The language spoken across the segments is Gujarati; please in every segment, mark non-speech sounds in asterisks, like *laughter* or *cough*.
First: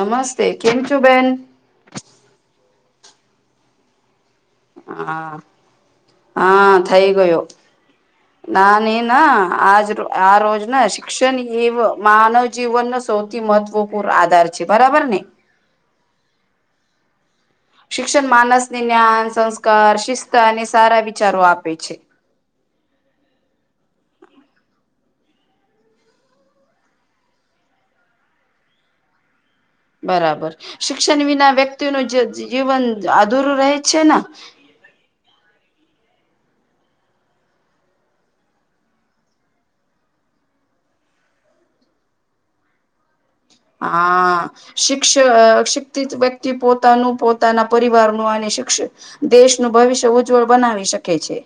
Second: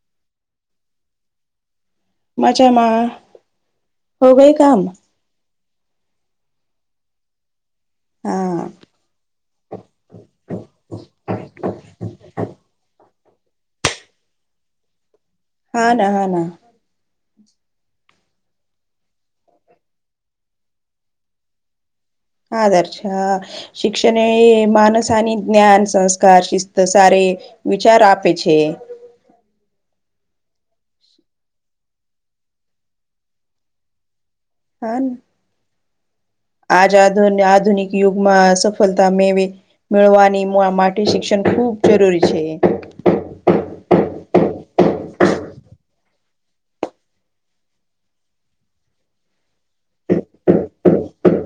નમસ્તે કેમ છું બેન માછામાં હો ગઈ કામ હા હા થઈ ગયો હા નાાનેના આજ આ રોજના શિક્ષણ એવ માનવ જીવન સૌથી મહત્વપૂર્ણ આધાર છે બરાબર ને? હા ના હા ના. શિક્ષણ માનસને જ્ઞાન સંસ્કાર શિસ્ત અને સારા વિચારો આપે છે. હદર્શ શિક્ષણ માનસ અને જ્ઞાન સંસ્કાર શિસ્ત સાર વિચાર આપે છે. બરાબર શિક્ષણ વિના વ્યક્તિનું જે જીવન અધુરું રહે છે ને. હા આજ આ આધુનિક યુગમાં સફળતા મેવે મેળવાની માટે શિક્ષણ ખૂબ જરૂરી છે. હા. શિક્ષ શિક્ષિત વ્યક્તિ પોતાનું પોતાના પરિવારનું અને શિક્ષ દેશનું ભવિષ્ય ઉજ્જવળ બનાવી શકે છે.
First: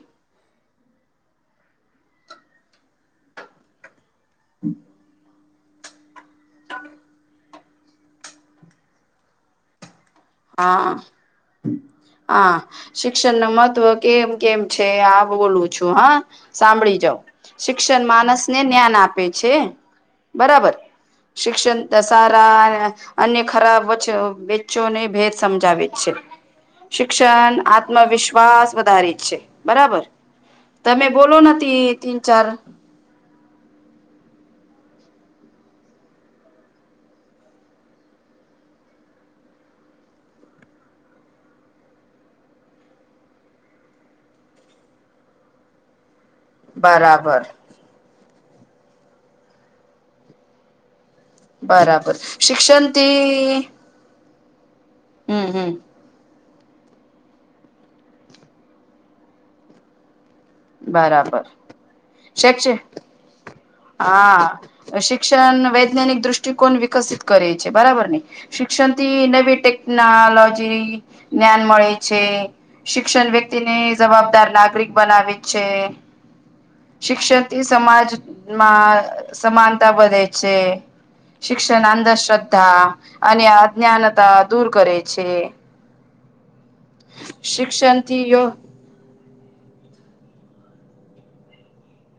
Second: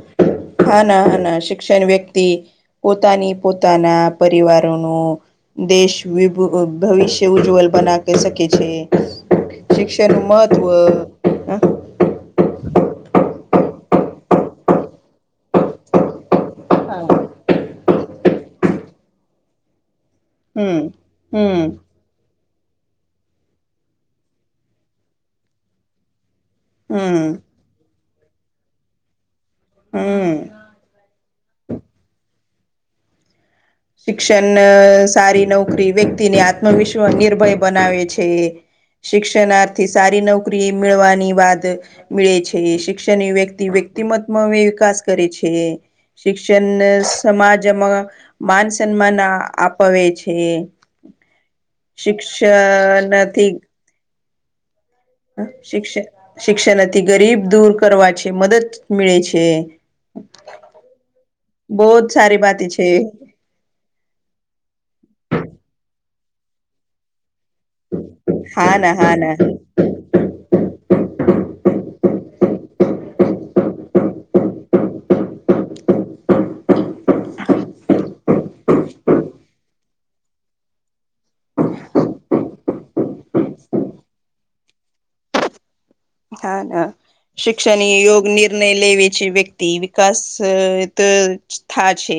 હા ના હા ના શિક્ષણ વ્યક્તિ પોતાની પોતાના. પરિવારો ન દેશ ભવિષ્ય ઉજ્જવલ બના ક શકે છે શિક્ષણ હા. હા શિક્ષણ ન મહત્વ કેમ કેમ છે આ બોલું છું હા સાંભળી જાાવ શિક્ષણ માણસને જ્ઞાન આપે છે. બરાબર હમ હમ શિક્ષણ દસારા અન્ય ખરાબ વેચ્ચોને ભેદ સમજાવે છે. હમ શિક્ષણ આત્મવિશ્વાસ વધારે જ છે બરાબર. હમ તમે બોલો નથી તીન ચાર. શિક્ષણ સારી નોકરી વ્યક્તિને આત્મવિશ્વાસ નિર્ભય બનાવે છે. શિક્ષનાર્થી સારી નોકરી મેળવાની વાત મળે છે શિક્ષણની વ્યક્તિ વ્યક્તિમમાં વિકાસ કરે છે. શિક્ષણ બરાબર સમાજમાં માન સન્માન આપાવે છે. બરાબર શિક્ષણંત શિક્ષણથી શિક્ષ શિક્ષણ હતી ગરીબ દૂર કરવા છે મદદ મળે છે. બરાબર બહત સારી બાતી શૈક્ષ છે. હા શિક્ષણ વૈજ્ઞાનિક દૃષ્ટિકોણ વિકસિત કરે છે બરાબર ને હા ના શિક્ષણ હા થી ના નવી ટેકનોલોજી જ્ઞાન મળે છે શિક્ષણ વ્યક્તિને જવાબદાર નાગરિક બનાવે છે. છે. શિક્ષક સમાજમાં સમાનતા વધે છે. શિક્ષણ અંધશ્રદ્ધા. અને અજ્ઞાનતા દૂર કરે છે. હા ના શિક્ષણ શિક્ષણથી યોગ યો નિર્ણય લેવે છે વ્યક્તિ તે વિકાસ તો થા છે.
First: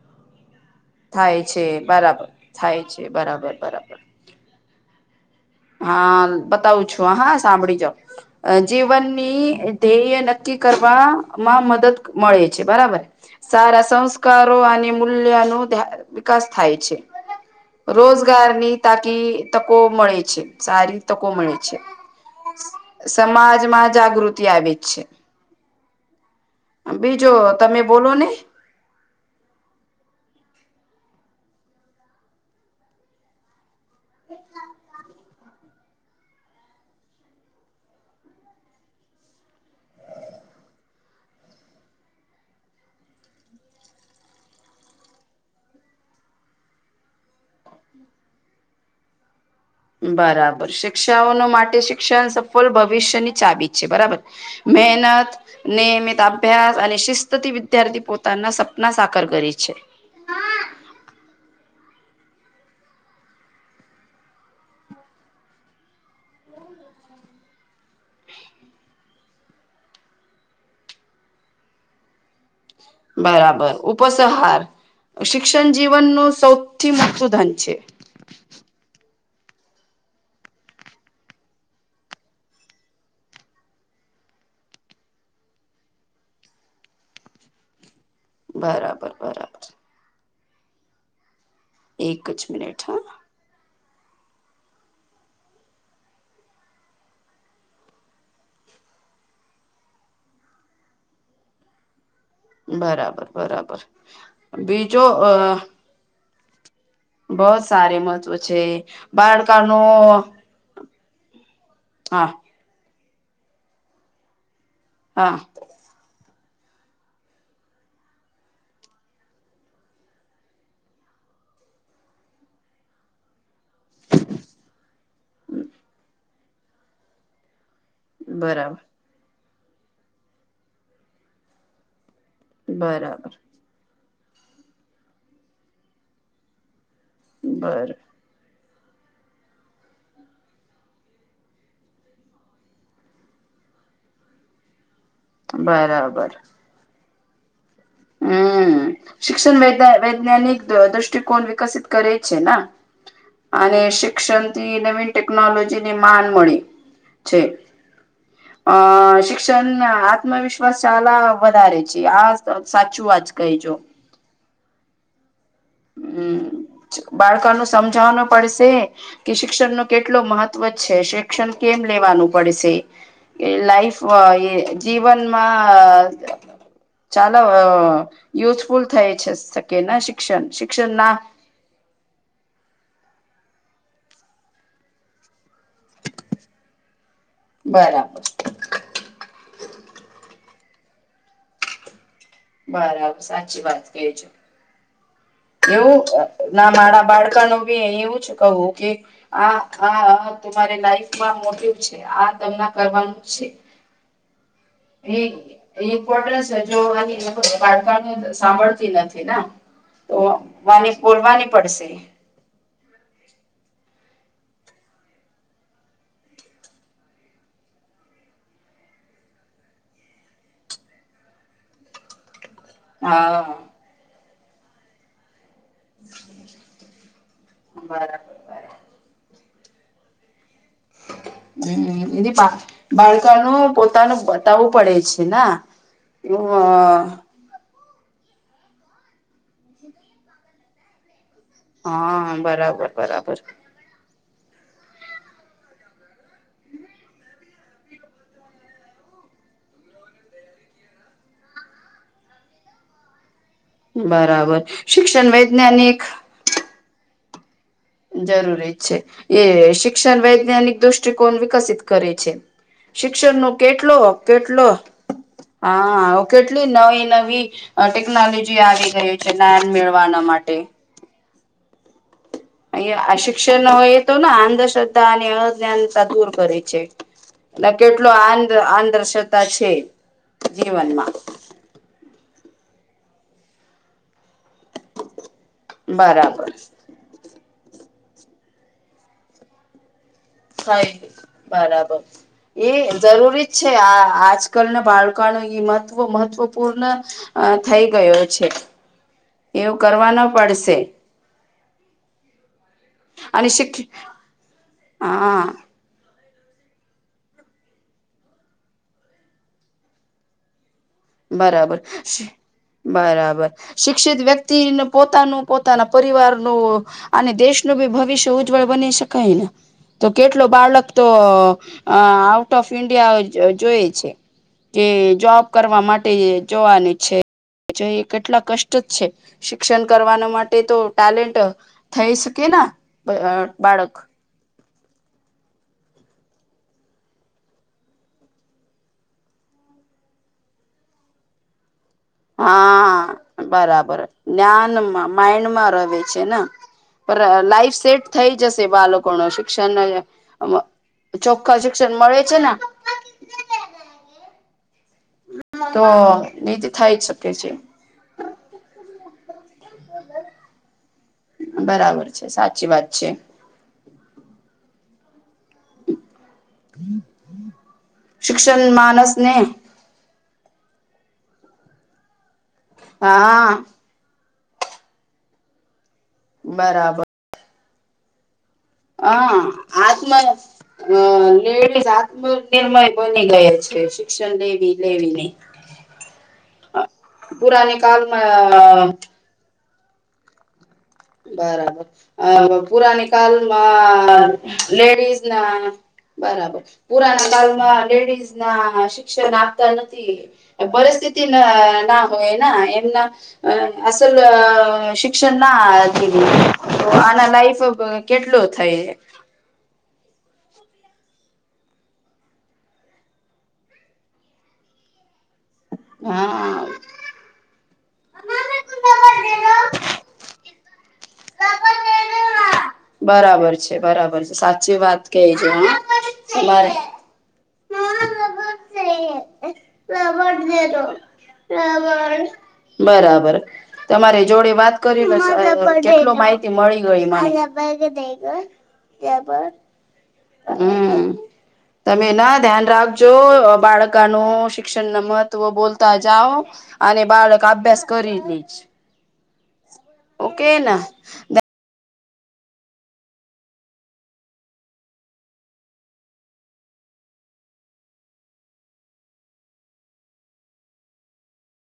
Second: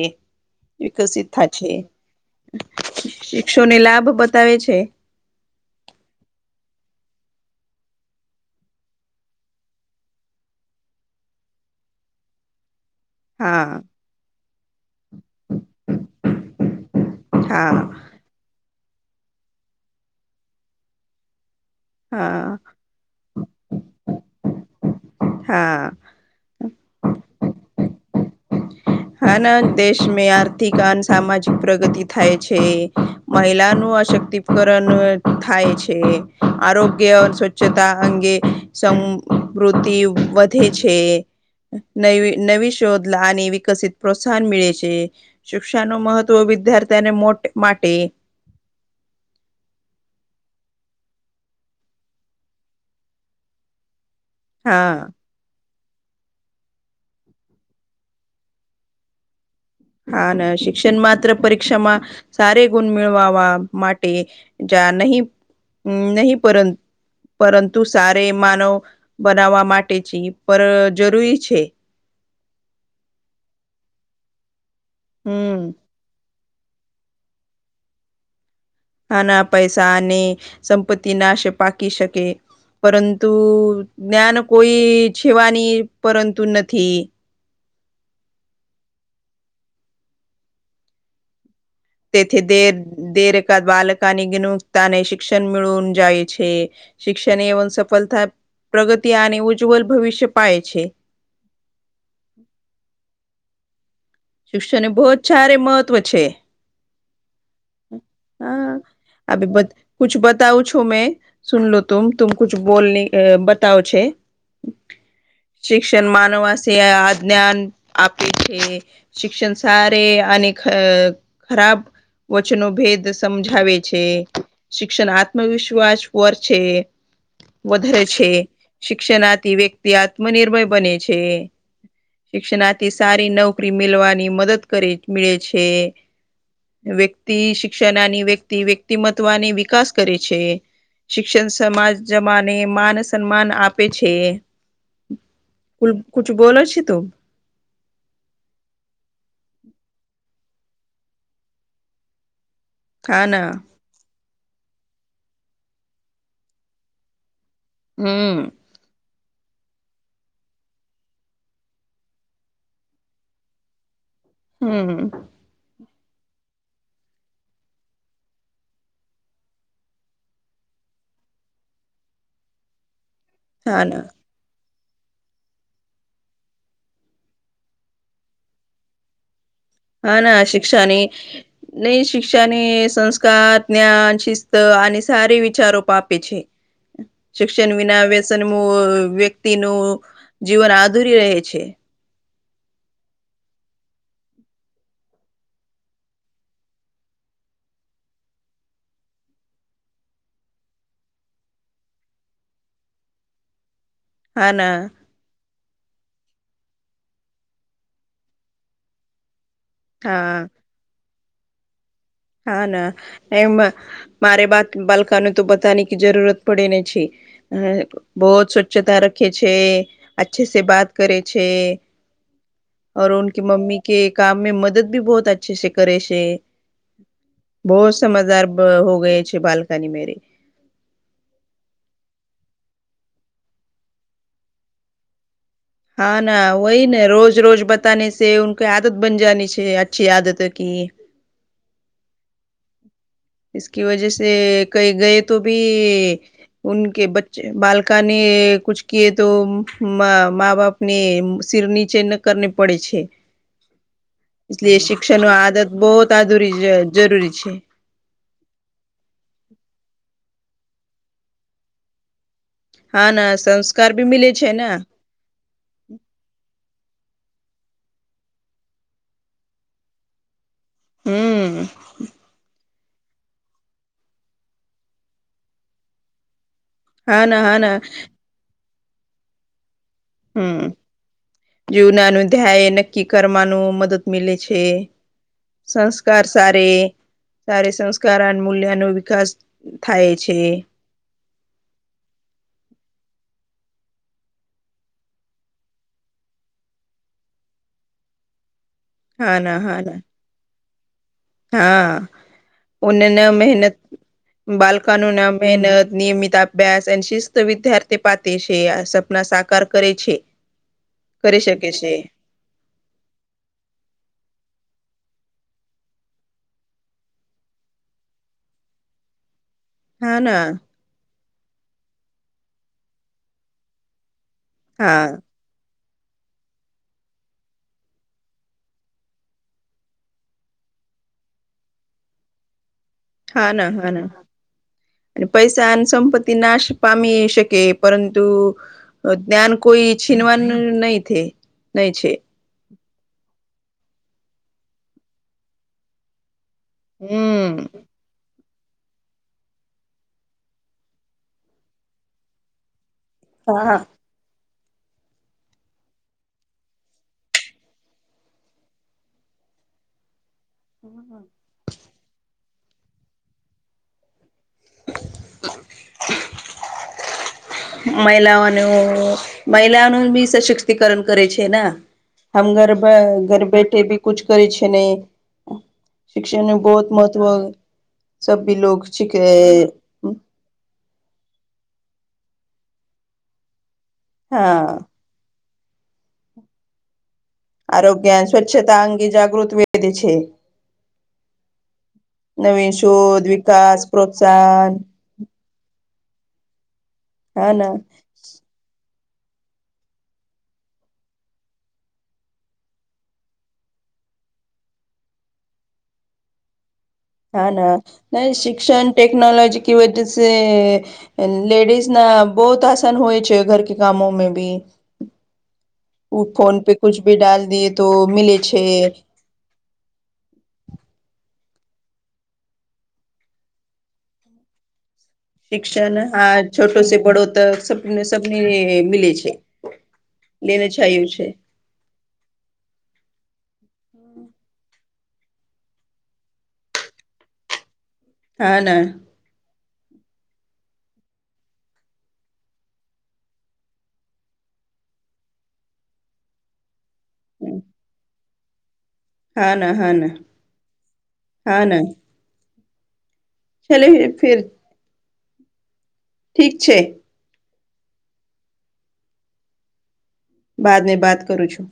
વિકસિત થાય છે બરાબર થાય છે બરાબર શિક્ષોને બરાબર લાભ બતાવે છે. હા બતાવું છું હ હા સાંભળી જાવ. જીવનની ધ્યેય નક્કી કરવાવામાં મદદ મળે છે બરાબર. હા સારા સંસ્કારો અને મૂલ્ય ન વિકાસ થાય છે. હા રોજગારની તાકી તકો મળે છે સારી તકો મળે છે. હા. સમાજમાં જાગૃતિ આવે જ છે. હા. બીજો તમે બોલો ને. હના દેશમાં આર્થિક અને સામાજિક પ્રગતિ થાય છે મહિલા અશક્તિકરણ થાય છે આરોગ્ય સ્વચ્છતા અંગે સમ વૃતિ વધે છે નૈવી નવી શોધ લાની વિ કસિત પ્રોત્સાહન મેળે છે શિક્ષાનુ મહત્વ વિદ્યાર્થીને માટે બરાબર શિક્ષાઓ ન માટે શિક્ષણ સફળ ભવિષ્યની ચબી છે બરાબર. હા મહેનત નિયમિત અભ્યાસ અને શિસ્તથી વિદ્યાર્થી પોતાના સપના સાકાર કરી છે. હા ના શિક્ષણ માત્ર પરીક્ષામાં સારે ગુણ મેળવાવા માટે જા નહી નહી પરંતુ પરંતુ સારે માનવ બનાવવા માટે છે પર જરૂરી છે બરાબર ઉપસહાર હમ શિક્ષણ જીવનનું સૌથી મોટુ ધન છે. નાના પૈસા અને સંપત્તિ નાશ પાકી શકે. પરંતુ જ્ઞાન કોઈ છેવાની પરંતુ નથી. બરાબર બરા એક તેથી જ દેર મિનિટ હા દેર કા બાલક તાની ગિનુગ્તાને શિક્ષણ મેળવ જાય છે શિક્ષણ એવ સફળ થાય પ્રગતિ આને ઉજ્જવલ ભવિષ્ય પાએ છે. બરાબર બરાબર શિક્ષણ ને બીજો બહુ જ સારે મહત્વ છે. બસ આ નો કુછ બતાઉં છું મે સુન લો તુમ તુમ હા બોલની બતાવ છે. હા શિક્ષણ માનવસી આ જ્ઞાન આપે છે. શિક્ષણ સારે અને ખરાબ વચનો ભેદ સમજાવે છે શિક્ષણ આત્મવિશ્વાસ પોર છે. વધારે છે બરાબર શિક્ષણાથી વ્યક્તિ આત્મનિર્ભર બને છે. શિક્ષણાથી બરાબર સારી નોકરી મેલવાની મદદ કરી મેે છે. વ્યક્તિ બર શિક્ષણાની વ્યક્તિ વ્યક્તિમત્વાની વિકાસ કરે છે. શિક્ષણ સમાજ જમાને માન સન્માન આપે છે. કુ બરાબર કચું બોલ છે તું હમ શિક્ષણ વૈદા-વૈજ્ઞાનિક દ્રષ્ટિકોણ વિકસિત કરે છે ના હા ના અને શિક્ષણથી નવીન ટેકનોલોજીની માન મળી છે. હમ્મ અ શિક્ષણ આત્મવિશ્વાસાલા વધારે છે આ *unintelligible* સાચું વાત કહેજો હમ્મ હમ્મ બાળકાનુ સમજવાનું પડશે. કે શિક્ષણ નો કેટલો મહત્વ છે શિક્ષણ કેમ લેવાનું પડશે. એ હા લાઈફ ના એ જીવનમાં અ-ચાલ-અ યુઝફુલ થાય છે. કે ના શિક્ષણ શિક્ષણ ક્ષાની ના નઈ શિક્ષાને સંસ્કાર જ્ઞાન શિસ્ત આની સારી વિચારો પાપે છે. *inaudible* શિક્ષણ વિના બરાબર વ્યસનમુઅ વ્યક્તિનું જીવન આધુરી રહે છે. બરાબર સાચી વાત કજ એવું ના મારા બાડકા નું ભી એવું જ કહું કે આ આ તમારે લાઈફમાં મોટ છે, આ તમને કરવાનું છે. *inaudible* હના એ ઇમ્પોટન્સ જોવાની બાળકાને સાંભળતી નથીના હા બોલવાની પડશે હા ના એમ મારે બાત બાલકાને તો બતાની કે જરૂરત પડે ને છે. હ બહુ જ સ્વચ્છતા રાખે છે. અચ્છે સ બાત કરે છે. ઓકે હા મમ્મી કે કામ મે મદદ ભી બહુત અચ્છે છે, કરે છે. બહુ બરાબર સમજદાર બરાબર. હો ગય છે, બકની મેરે હમ દ પા બાળકાનું પોતાનું બતાવવું પડે છે. હા ના એવું વહી ને રોજ રોજ બ બતાને છેકે આદત બન જની છે, અચ્છી આદત ક હા બરાબર બરાબર એકી વજહ કઈ ગય તો ભી કે બચ્ચે બળકાને કુછ કએ તો મા બાપ ને સિર નીચે ન કરને પડે છે. બરાબર શિક્ષણ વૈજ્ઞાનિક રી જરૂરી છે. જરૂરી છે, એ શિક્ષણ વૈજ્ઞાનિક દૃષ્ટિકોણ વિકસિત કરે છે. હા ના શિક્ષણ ન સંસ્કાર કેટલો ભી મિલે છે કેટલો ને હા કેટલી નવી નવી ટેકનોલોજી આવી ગય છે, જ્ઞાન મેળવાના માટે હમ શિક્ષણ એ તો ના અંધશ્રદ્ધા અને અજ્ઞાનતા દૂર કરે છે. ના કેટલો આદર્શતા છે. હમ જીવનમાં જવના ન ધ્યાય નક્કી કરવાનું મદદ મે છે. સંસ્કાર બરાબર સાર સાર સંસ્કાર અને મૂલ્ય ન વિકાસ થાય છે. હ બરાબર એ જરૂરી જ છે, આ આજકાલના બાળકાનું મહત્વ મહત્વપૂર્ણ અ થઈ ગયો છે, હા ના એવું હા ના કરવાનો પડશે હા ના અને મહેનત શિક્ષ બાલકનો ના હા મહેનત નિયમિત આપ અભ્યાસ અને શિસ્ત વિદ્યારથી પાતે છે, સપના સાકાર કરે છે. કરી શકે બરાબર છે બરાબર શિક્ષિત વ્યક્તિને પોતાનું પોતાના પરિવારનું અને દેશનું બી ભવિષ્ય ઉજ્જવળ બની શકાય ને તો હા કેટલો ના બાળક તો આઉટ ઓફ ઈન્ડિયા જોય છે. કે હા જોબ કરવા માટે જોવાની છે. જો એ કેટલા કષ્ટ જ છે, શિક્ષણ કરવાના માટે તો ટેલેન્ટ થઈ શકે હા ના હા બાળક ના અને પૈસા અને સંપત્તિ નાશ પામી શકે પરંતુ જ્ઞાન કોઈ છીનવાનું નહી થ નહી છે. હા બરાબર જ્ઞાનમાં માઈન્ડમાં ર છે ને હમ લાઈફ સેટ થઈ જશે બાળકો ન શિક્ષણ ચોખ્ખા શિક્ષણ મળે છે ને હા હા તો નીધ થાય જ શકે છે. *inaudible* હમ હમ બરાબર છે સાચી વાત છે. *unintelligible* હમ હમ મહિલાઓનું મહલા મહ સશક્તિકરણ કરે છે ને હમ ઘર ઘર હા બેઠે ભી કુછ કરે છે નને શિક્ષણ ન બહત બરાબર મહત્વ સ ભી લોકોગ. હ આ આમ અ લળ આત્મનિર્મય બની ગયા છે ભક્ષ હા વલે વલેે આરોગ્ય સ્વચ્છતા અંગે જાગૃત વેધ છે. બરાબર નવીન પુરાની શોધ વિકાસ કાલમાં પ્રોત્સાહન લેડીઝ ના બરાબર પુરાના હા ના કલમાં લેડીઝ ના શિક્ષણ આપતા નથી. પરિસ્થિતિ ના હોય ના એમના અ અલ અ શિક્ષણ ના તો આના હા લાઈફ ના ન કેટલો થઈ શિક્ષણ ટેકનોલોજી કે વજહ છે. લેડિઝ ના બહુત આસાન હોય છે ઘર કે કામો મે ભી *inaudible* ફોન હા. પે કુછ ભી ડાલ દએ તો મિલે છે. બરાબર છે બરાબર છે સાચી વાત કે છે શિક્ષણ હ હા તમારે છોટો સ પડો તક સને સને મલેે છે. લેને ચાયું છે બ બરાબર તમારે જોડે વાત કરી લ છે કેટ માહિતી મળી ગઈ. હા ના કેબર હમ તમે ના ધ્યાન રાખજો બાળકા ન શિક્ષણ ન મહત્વ બોલતા જાઓ અને બાળક અભ્યાસ કરીલી જ. હા ના હા ના કે ના હા ના ચલે ફેર ઠીક છે. બાદ ની બાદ કરું છું.